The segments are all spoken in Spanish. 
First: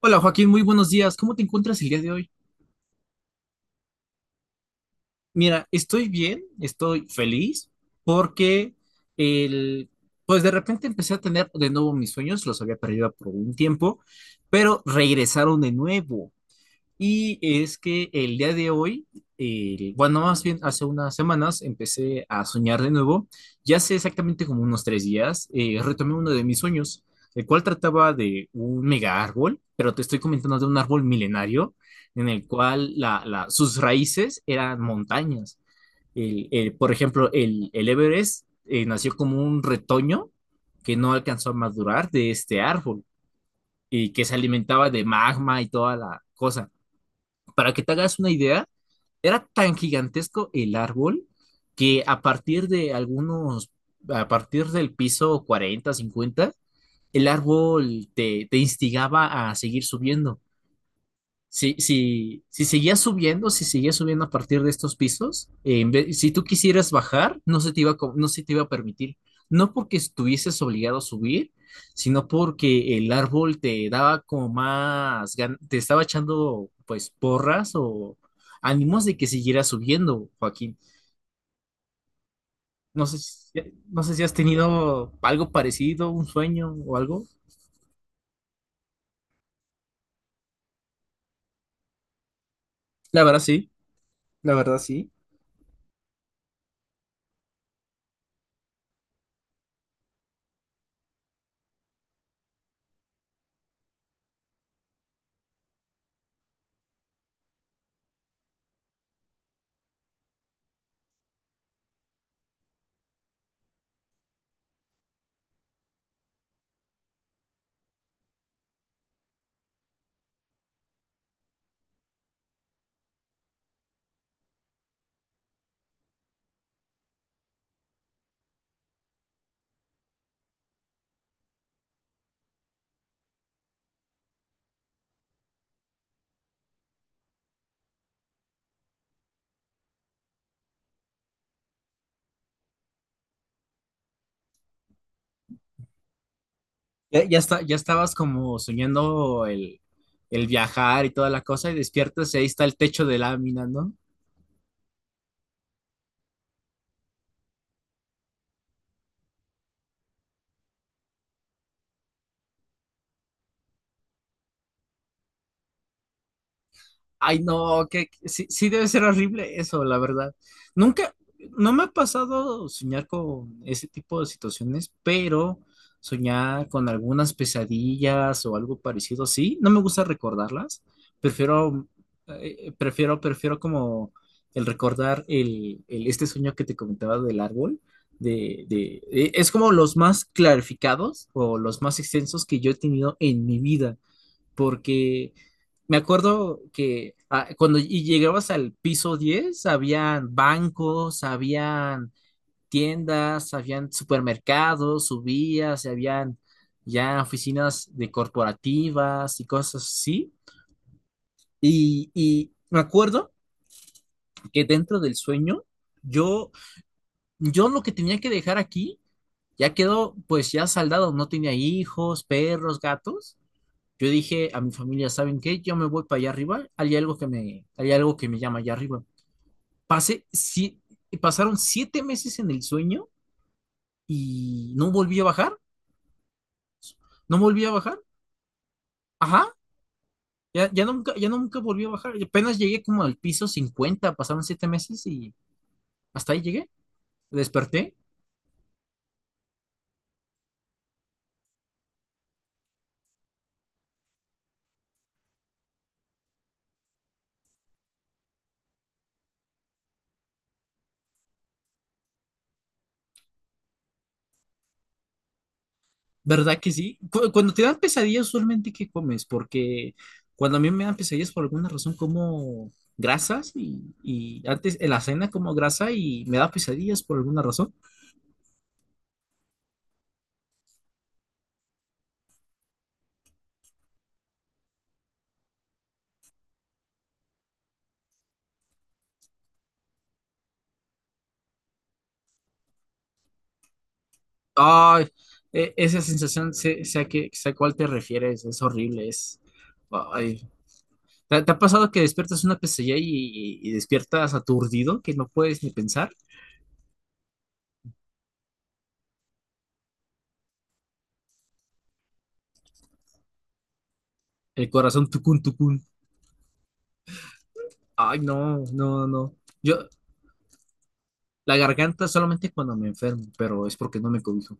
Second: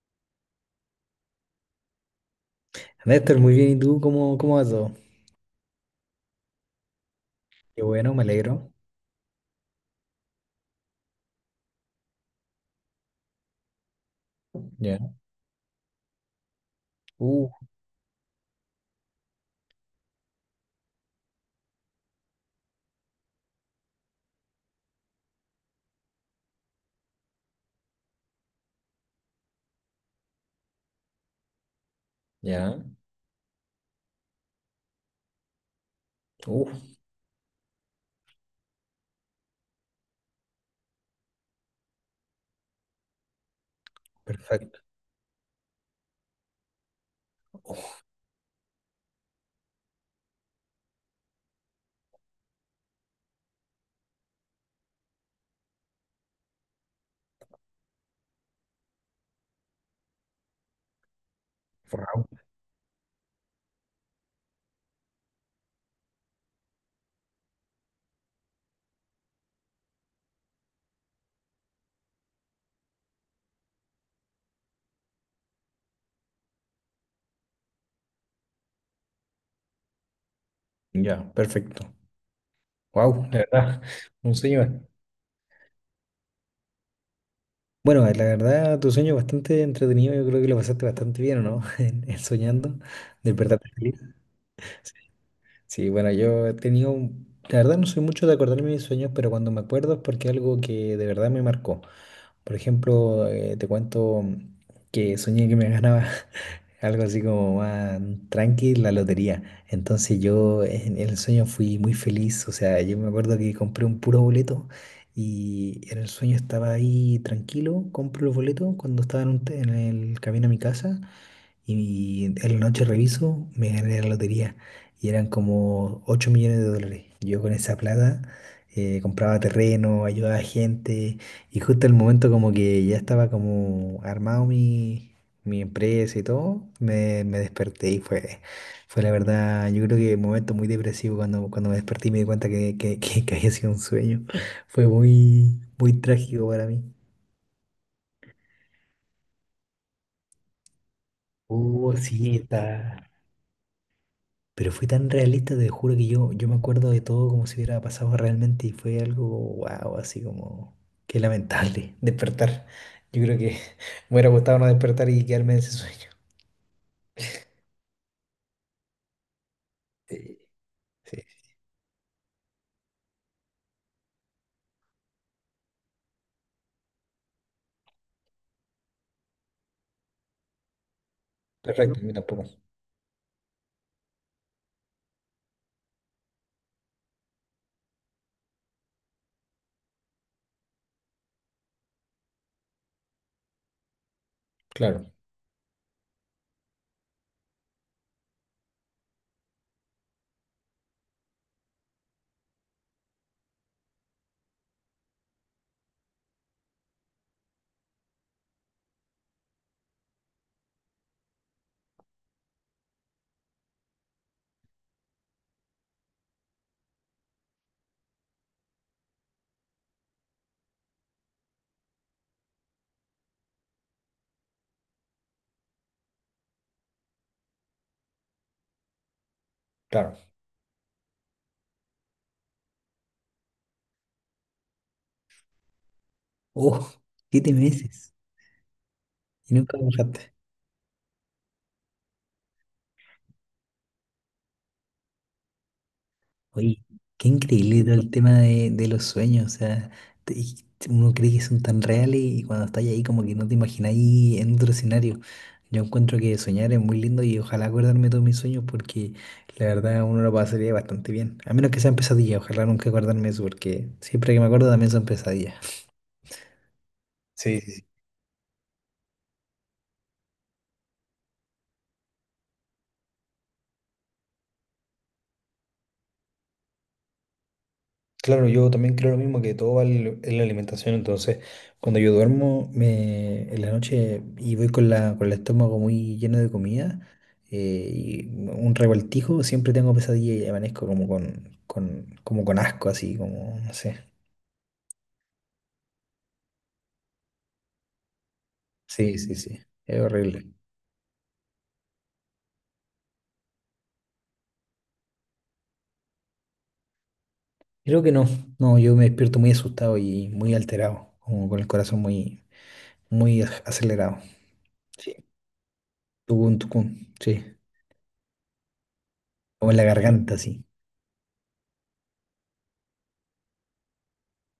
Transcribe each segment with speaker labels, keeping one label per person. Speaker 1: Hola Joaquín, muy buenos días. ¿Cómo te encuentras el día de hoy?
Speaker 2: Néstor, muy bien. ¿Y tú cómo va todo?
Speaker 1: Mira, estoy bien, estoy feliz
Speaker 2: Qué bueno, me alegro.
Speaker 1: porque el, pues de repente empecé a tener de nuevo mis sueños, los había perdido por un tiempo, pero
Speaker 2: Ya.
Speaker 1: regresaron de nuevo. Y
Speaker 2: Uh,
Speaker 1: es que el día de hoy, bueno, más bien hace unas semanas empecé a soñar de nuevo. Ya hace exactamente como unos tres días, retomé uno de mis sueños, el cual trataba de un mega árbol, pero te estoy comentando de un árbol milenario en el
Speaker 2: ya.
Speaker 1: cual sus raíces eran montañas.
Speaker 2: uh,
Speaker 1: Por ejemplo, el Everest nació como un retoño que no alcanzó a madurar de este árbol y que se
Speaker 2: Perfecto.
Speaker 1: alimentaba de magma y toda la cosa. Para que te hagas una idea, era tan gigantesco el árbol que a partir de algunos, a partir del piso 40, 50, el árbol te instigaba a seguir subiendo.
Speaker 2: Wow.
Speaker 1: Si seguías subiendo, si seguías subiendo a partir de estos pisos, si tú quisieras bajar, no se te iba no se te iba a permitir. No porque estuvieses obligado a subir, sino porque el árbol te daba como te estaba echando pues porras o ánimos de que siguieras subiendo, Joaquín.
Speaker 2: Ya, perfecto.
Speaker 1: No sé
Speaker 2: Wow. La
Speaker 1: si,
Speaker 2: verdad,
Speaker 1: no sé si has
Speaker 2: un sueño
Speaker 1: tenido algo parecido, un sueño o algo.
Speaker 2: bueno, la verdad, tu sueño es bastante entretenido. Yo creo que lo pasaste bastante bien, ¿o no? En soñando.
Speaker 1: La verdad sí,
Speaker 2: Despertaste feliz.
Speaker 1: la verdad sí.
Speaker 2: Sí, bueno, yo he tenido, la verdad no soy mucho de acordarme de mis sueños, pero cuando me acuerdo es porque algo que de verdad me marcó. Por ejemplo, te cuento que soñé que me ganaba algo así como más tranqui la lotería. Entonces yo en el sueño fui muy feliz, o sea, yo me acuerdo que compré un puro boleto y en el sueño estaba ahí tranquilo, compro el boleto cuando estaba en el camino a mi casa. Y en la noche reviso, me gané la lotería y eran como 8 millones de dólares. Yo con esa plata compraba terreno, ayudaba a gente y justo el momento como que ya estaba como armado mi, mi empresa y todo. Me desperté y fue la verdad, yo creo que un momento muy depresivo cuando, me desperté y me di cuenta que, que había sido un sueño. Fue muy, muy trágico para mí.
Speaker 1: Ya, ya está, ya estabas como soñando el viajar y toda la cosa, y
Speaker 2: Oh,
Speaker 1: despiertas
Speaker 2: sí,
Speaker 1: y ahí está el techo
Speaker 2: está.
Speaker 1: de lámina, ¿no?
Speaker 2: Pero fue tan realista, te juro que yo me acuerdo de todo como si hubiera pasado realmente y fue algo, wow, así como, qué lamentable despertar. Yo creo que me hubiera gustado no despertar y quedarme en ese sueño.
Speaker 1: Ay, no, que sí, sí debe ser horrible eso, la verdad.
Speaker 2: Sí,
Speaker 1: Nunca,
Speaker 2: sí,
Speaker 1: no me ha pasado soñar con ese tipo de situaciones, pero soñar con algunas pesadillas o algo parecido, sí, no me gusta recordarlas.
Speaker 2: no,
Speaker 1: Prefiero,
Speaker 2: perfecto, a mí tampoco.
Speaker 1: Prefiero como el recordar este sueño que te comentaba del árbol, es como los más clarificados o los más extensos que yo he tenido en mi vida
Speaker 2: Claro,
Speaker 1: porque me acuerdo que cuando y llegabas al piso 10 habían bancos, habían tiendas, habían supermercados, subías, y habían ya oficinas de corporativas y cosas así. Y me acuerdo que dentro del sueño, yo, yo lo que tenía que dejar aquí ya quedó, pues ya saldado, no tenía hijos, perros, gatos. Yo dije a mi familia, ¿saben qué? Yo me voy para allá arriba, hay algo que me llama allá arriba.
Speaker 2: claro.
Speaker 1: Pasé, si, Pasaron siete meses en el sueño y no volví a bajar,
Speaker 2: Oh,
Speaker 1: no
Speaker 2: siete
Speaker 1: volví a bajar,
Speaker 2: meses
Speaker 1: ajá,
Speaker 2: y nunca me.
Speaker 1: ya nunca volví a bajar, apenas llegué como al piso 50. Pasaron siete meses y hasta ahí llegué,
Speaker 2: Oye, qué increíble
Speaker 1: desperté.
Speaker 2: todo el tema de los sueños, o sea, y uno cree que son tan reales y cuando estás ahí como que no te imagináis en otro escenario. Yo encuentro que soñar es muy lindo y ojalá acordarme de todos mis sueños porque la verdad uno lo pasaría bastante bien. A menos que sean pesadillas, ojalá nunca acordarme de eso porque siempre que me acuerdo también son pesadillas.
Speaker 1: ¿Verdad que sí? Cuando
Speaker 2: Sí,
Speaker 1: te dan
Speaker 2: sí,
Speaker 1: pesadillas, usualmente, ¿qué comes? Porque cuando a mí me dan pesadillas, por alguna razón como grasas y antes en la cena como grasa y me da pesadillas por alguna razón.
Speaker 2: claro, yo también creo lo mismo que todo va en la alimentación. Entonces, cuando yo duermo en la noche y voy con el estómago muy lleno de comida y un revoltijo, siempre tengo pesadilla y amanezco como con asco, así como, no sé.
Speaker 1: Ay, esa sensación, sé, sé a cuál te refieres, es horrible,
Speaker 2: Sí, sí,
Speaker 1: es...
Speaker 2: sí, es
Speaker 1: ay.
Speaker 2: horrible.
Speaker 1: ¿Te ha pasado que despiertas una pesadilla y despiertas aturdido, que no puedes ni pensar?
Speaker 2: Creo que no, no, yo me despierto muy asustado y muy alterado, como con el corazón muy, muy acelerado.
Speaker 1: El corazón
Speaker 2: Sí.
Speaker 1: tucún, tucún.
Speaker 2: Tucun, tucun, sí,
Speaker 1: Ay, no, no, no.
Speaker 2: como en la
Speaker 1: Yo,
Speaker 2: garganta, sí.
Speaker 1: la garganta solamente cuando me enfermo, pero es porque no me cobijo.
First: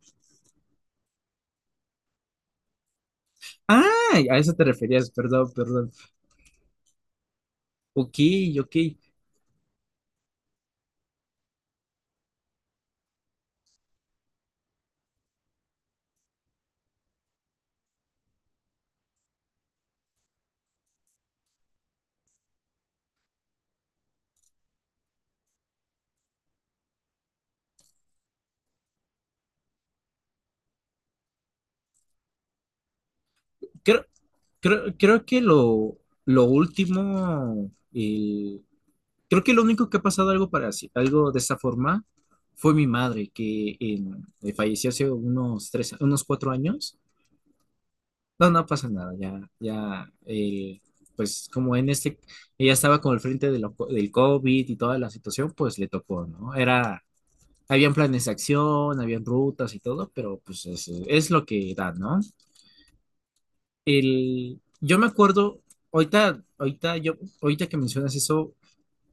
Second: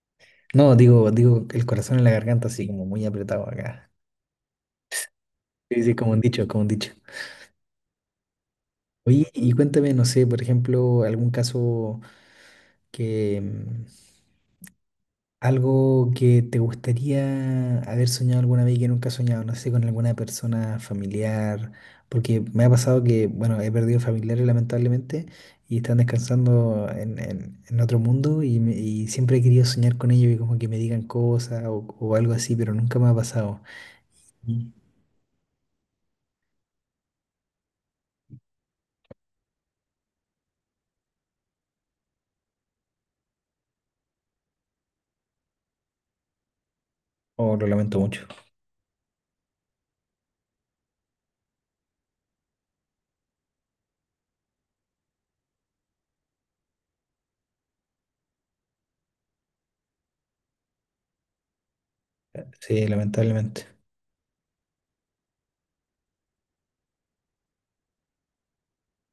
Speaker 2: No, digo, el corazón en la garganta, así como muy apretado acá.
Speaker 1: Ah, a eso te referías, perdón,
Speaker 2: Sí,
Speaker 1: perdón.
Speaker 2: sí, como un dicho, como un dicho.
Speaker 1: Ok, ok.
Speaker 2: Oye, y cuéntame, no sé, por ejemplo, algún caso que, mm, algo que te gustaría haber soñado alguna vez y que nunca has soñado, no sé, con alguna persona familiar, porque me ha pasado que, bueno, he perdido familiares lamentablemente y están descansando en otro mundo y, y siempre he querido soñar con ellos y como que me digan cosas o algo así, pero nunca me ha pasado.
Speaker 1: Creo,
Speaker 2: Mm.
Speaker 1: Creo que lo último, el- creo que lo único que ha pasado algo algo de esta forma fue mi madre, falleció hace unos tres, unos cuatro años.
Speaker 2: Oh, lo lamento mucho.
Speaker 1: No, no pasa nada, pues ella estaba con el frente de del COVID y toda la situación, pues le tocó, ¿no? Era. Habían planes de acción, habían rutas y todo, pero pues es lo que da, ¿no?
Speaker 2: Sí, lamentablemente.
Speaker 1: Yo me acuerdo, ahorita, ahorita, yo, ahorita que mencionas eso,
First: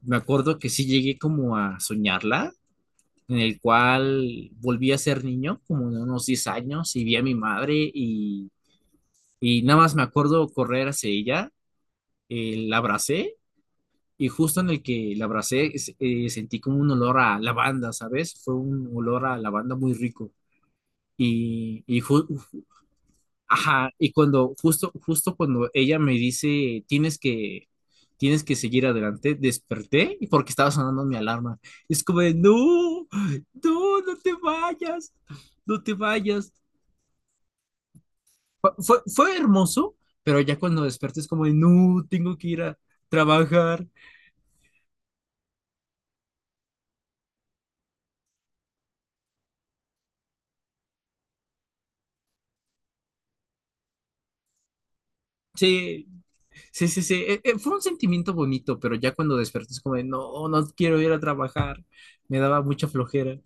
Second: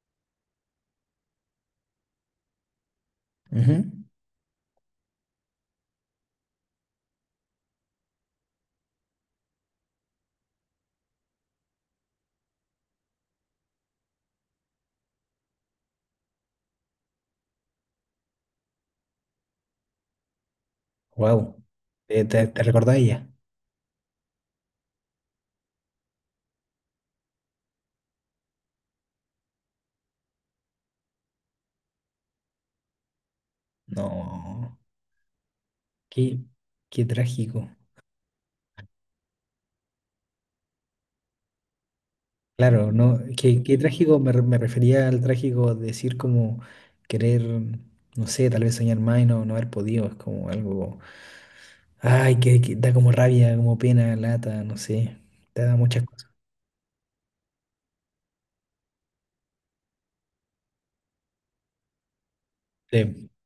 Speaker 1: me acuerdo que sí llegué como a soñarla, en el cual volví a ser niño, como de unos 10 años, y vi a mi madre y nada más me acuerdo correr hacia ella, la abracé y justo en el que la abracé sentí como un olor a lavanda, ¿sabes? Fue un olor a lavanda muy rico.
Speaker 2: Wow.
Speaker 1: Y, y
Speaker 2: ¿Te,
Speaker 1: ju-
Speaker 2: te, te recordás de ella?
Speaker 1: Ajá, y cuando, justo cuando ella me dice, tienes que seguir adelante, desperté y porque estaba sonando mi alarma. Es como de, no, no te
Speaker 2: No.
Speaker 1: vayas, no te
Speaker 2: Qué,
Speaker 1: vayas.
Speaker 2: qué trágico.
Speaker 1: Fue hermoso, pero ya cuando desperté es como de, no, tengo que ir a
Speaker 2: Claro, no. Qué
Speaker 1: trabajar.
Speaker 2: trágico, me refería al trágico decir como querer, no sé, tal vez soñar más y no haber podido. Es como algo. Ay, que da como rabia, como pena, lata, no sé. Te da muchas
Speaker 1: Sí,
Speaker 2: cosas.
Speaker 1: sí, sí, sí. Fue un sentimiento bonito, pero ya cuando desperté es como de, no, no quiero ir a trabajar. Me daba mucha
Speaker 2: Sí.
Speaker 1: flojera.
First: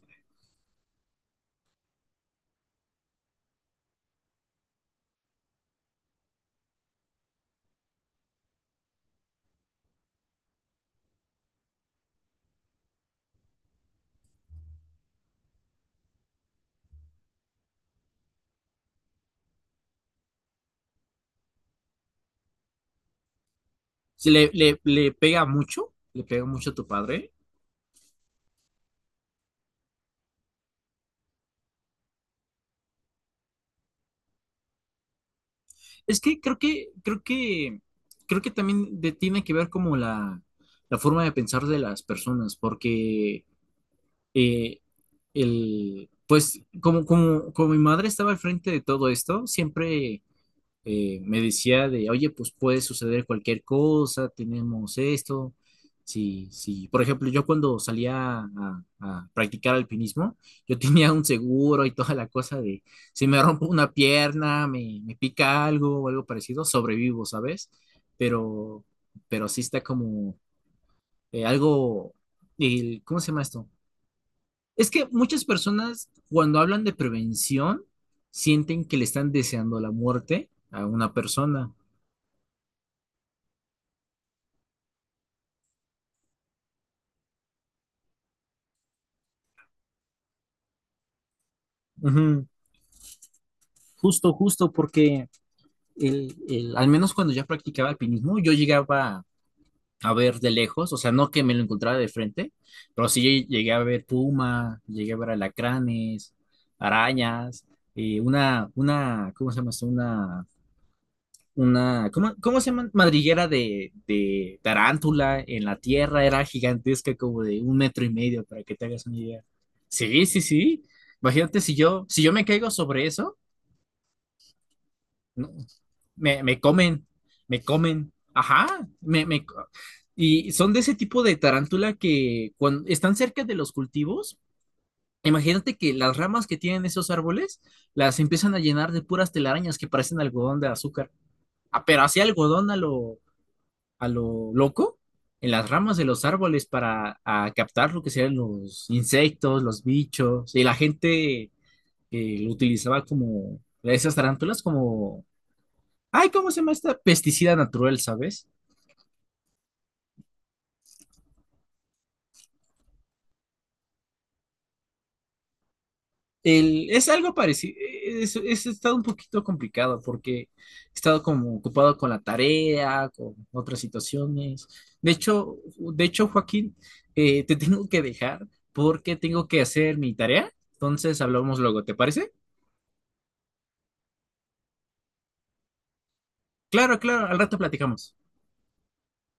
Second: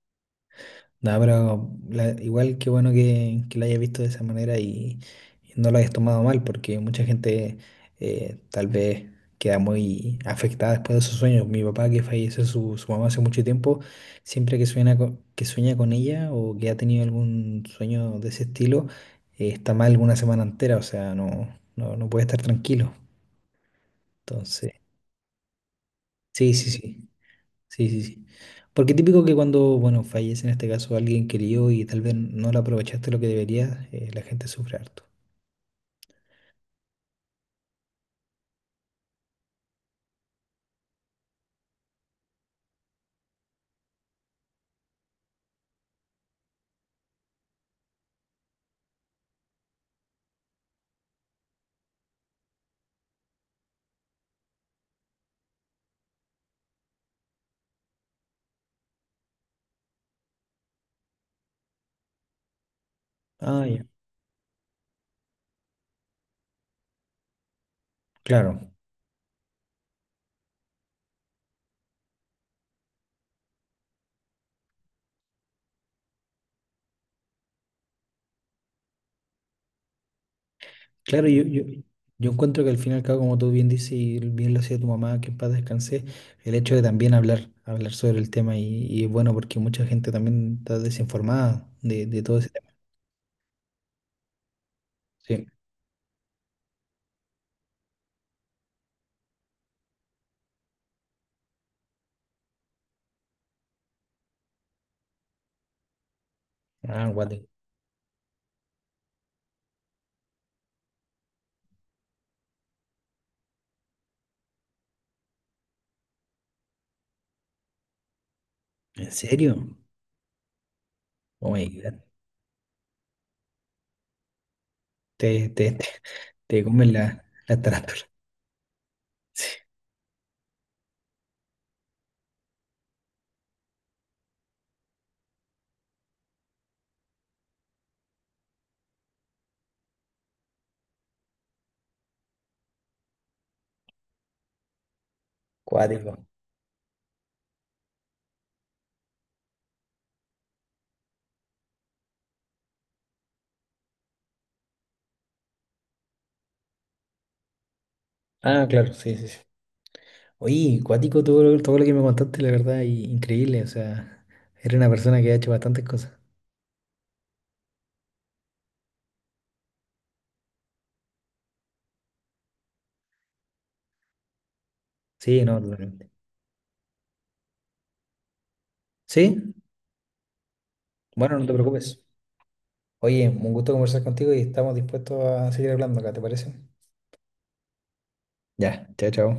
Speaker 2: No, pero igual qué bueno que la hayas visto de esa manera y no la hayas tomado mal, porque mucha gente tal vez queda muy afectada después de sus sueños. Mi papá, que falleció su mamá hace mucho tiempo, siempre que sueña que sueña con ella o que ha tenido algún sueño de ese estilo, está mal una semana entera, o sea, no puede estar tranquilo.
Speaker 1: Sí,
Speaker 2: Entonces,
Speaker 1: le pega
Speaker 2: sí,
Speaker 1: mucho
Speaker 2: sí,
Speaker 1: a tu
Speaker 2: sí.
Speaker 1: padre.
Speaker 2: Sí, sí, sí. Porque típico que cuando, bueno, fallece en este caso alguien querido y tal vez no lo aprovechaste lo que deberías, la gente sufre harto.
Speaker 1: Es que creo que también tiene que ver como la forma de pensar de las personas, porque eh, pues como mi madre estaba al frente de todo esto, siempre me decía de, oye, pues puede suceder cualquier cosa, tenemos esto. Sí, sí. Por ejemplo, yo cuando salía a practicar alpinismo, yo tenía un seguro y toda la cosa de, si me
Speaker 2: Ah,
Speaker 1: rompo
Speaker 2: ya.
Speaker 1: una pierna, me pica algo o algo parecido, sobrevivo, ¿sabes?
Speaker 2: Claro,
Speaker 1: Pero, pero sí está como eh, algo, ¿cómo se llama esto? Es que muchas personas cuando hablan de prevención sienten que le están deseando la muerte a una
Speaker 2: claro, yo, yo,
Speaker 1: persona.
Speaker 2: yo encuentro que al final, cabo, como tú bien dices y bien lo hacía tu mamá, que en paz descanse, el hecho de también hablar sobre el tema y es bueno porque mucha gente también está desinformada de todo
Speaker 1: Ujú.
Speaker 2: ese tema.
Speaker 1: Justo, porque
Speaker 2: Sí.
Speaker 1: al menos cuando ya practicaba alpinismo, yo llegaba a ver de lejos, o sea, no que me lo encontrara de frente, pero sí llegué a ver puma, llegué a ver alacranes,
Speaker 2: Ah, guate.
Speaker 1: arañas, ¿cómo se llama esto? ¿Cómo, cómo se llama? Madriguera de tarántula en la tierra, era gigantesca, como de un metro y medio, para que te hagas
Speaker 2: ¿En
Speaker 1: una idea.
Speaker 2: serio?
Speaker 1: Sí, sí, sí.
Speaker 2: Oh
Speaker 1: Imagínate
Speaker 2: my
Speaker 1: si
Speaker 2: God.
Speaker 1: yo, si yo me caigo sobre eso. No,
Speaker 2: Te, te, te,
Speaker 1: me, me
Speaker 2: te comen
Speaker 1: comen,
Speaker 2: la,
Speaker 1: me
Speaker 2: la tarántula.
Speaker 1: comen, ajá, me, me, co- y son de ese tipo de tarántula que cuando están cerca de los cultivos, imagínate que las ramas que tienen esos árboles las empiezan a llenar de puras telarañas que parecen algodón de azúcar. Ah, pero así algodón a lo loco, en las ramas de
Speaker 2: Cuático.
Speaker 1: los árboles para a captar lo que serían los insectos, los bichos, y la gente que lo utilizaba como esas tarántulas como... Ay, ¿cómo se llama esta? Pesticida natural, ¿sabes?
Speaker 2: Ah, claro, sí, sí, sí. Oye, cuático todo lo que me contaste, la verdad, y increíble. O sea, eres una persona que ha hecho bastantes cosas.
Speaker 1: Es algo parecido, es estado un poquito complicado porque he estado como ocupado con la tarea, con otras situaciones.
Speaker 2: Sí, no, totalmente.
Speaker 1: Joaquín, te tengo que dejar porque tengo
Speaker 2: Sí,
Speaker 1: que hacer mi tarea. Entonces
Speaker 2: bueno, no te
Speaker 1: hablamos luego, ¿te
Speaker 2: preocupes.
Speaker 1: parece?
Speaker 2: Oye, un gusto conversar contigo y estamos dispuestos a seguir hablando acá, ¿te parece?
Speaker 1: Claro, claro, al rato platicamos.
Speaker 2: Ya, chao, chao.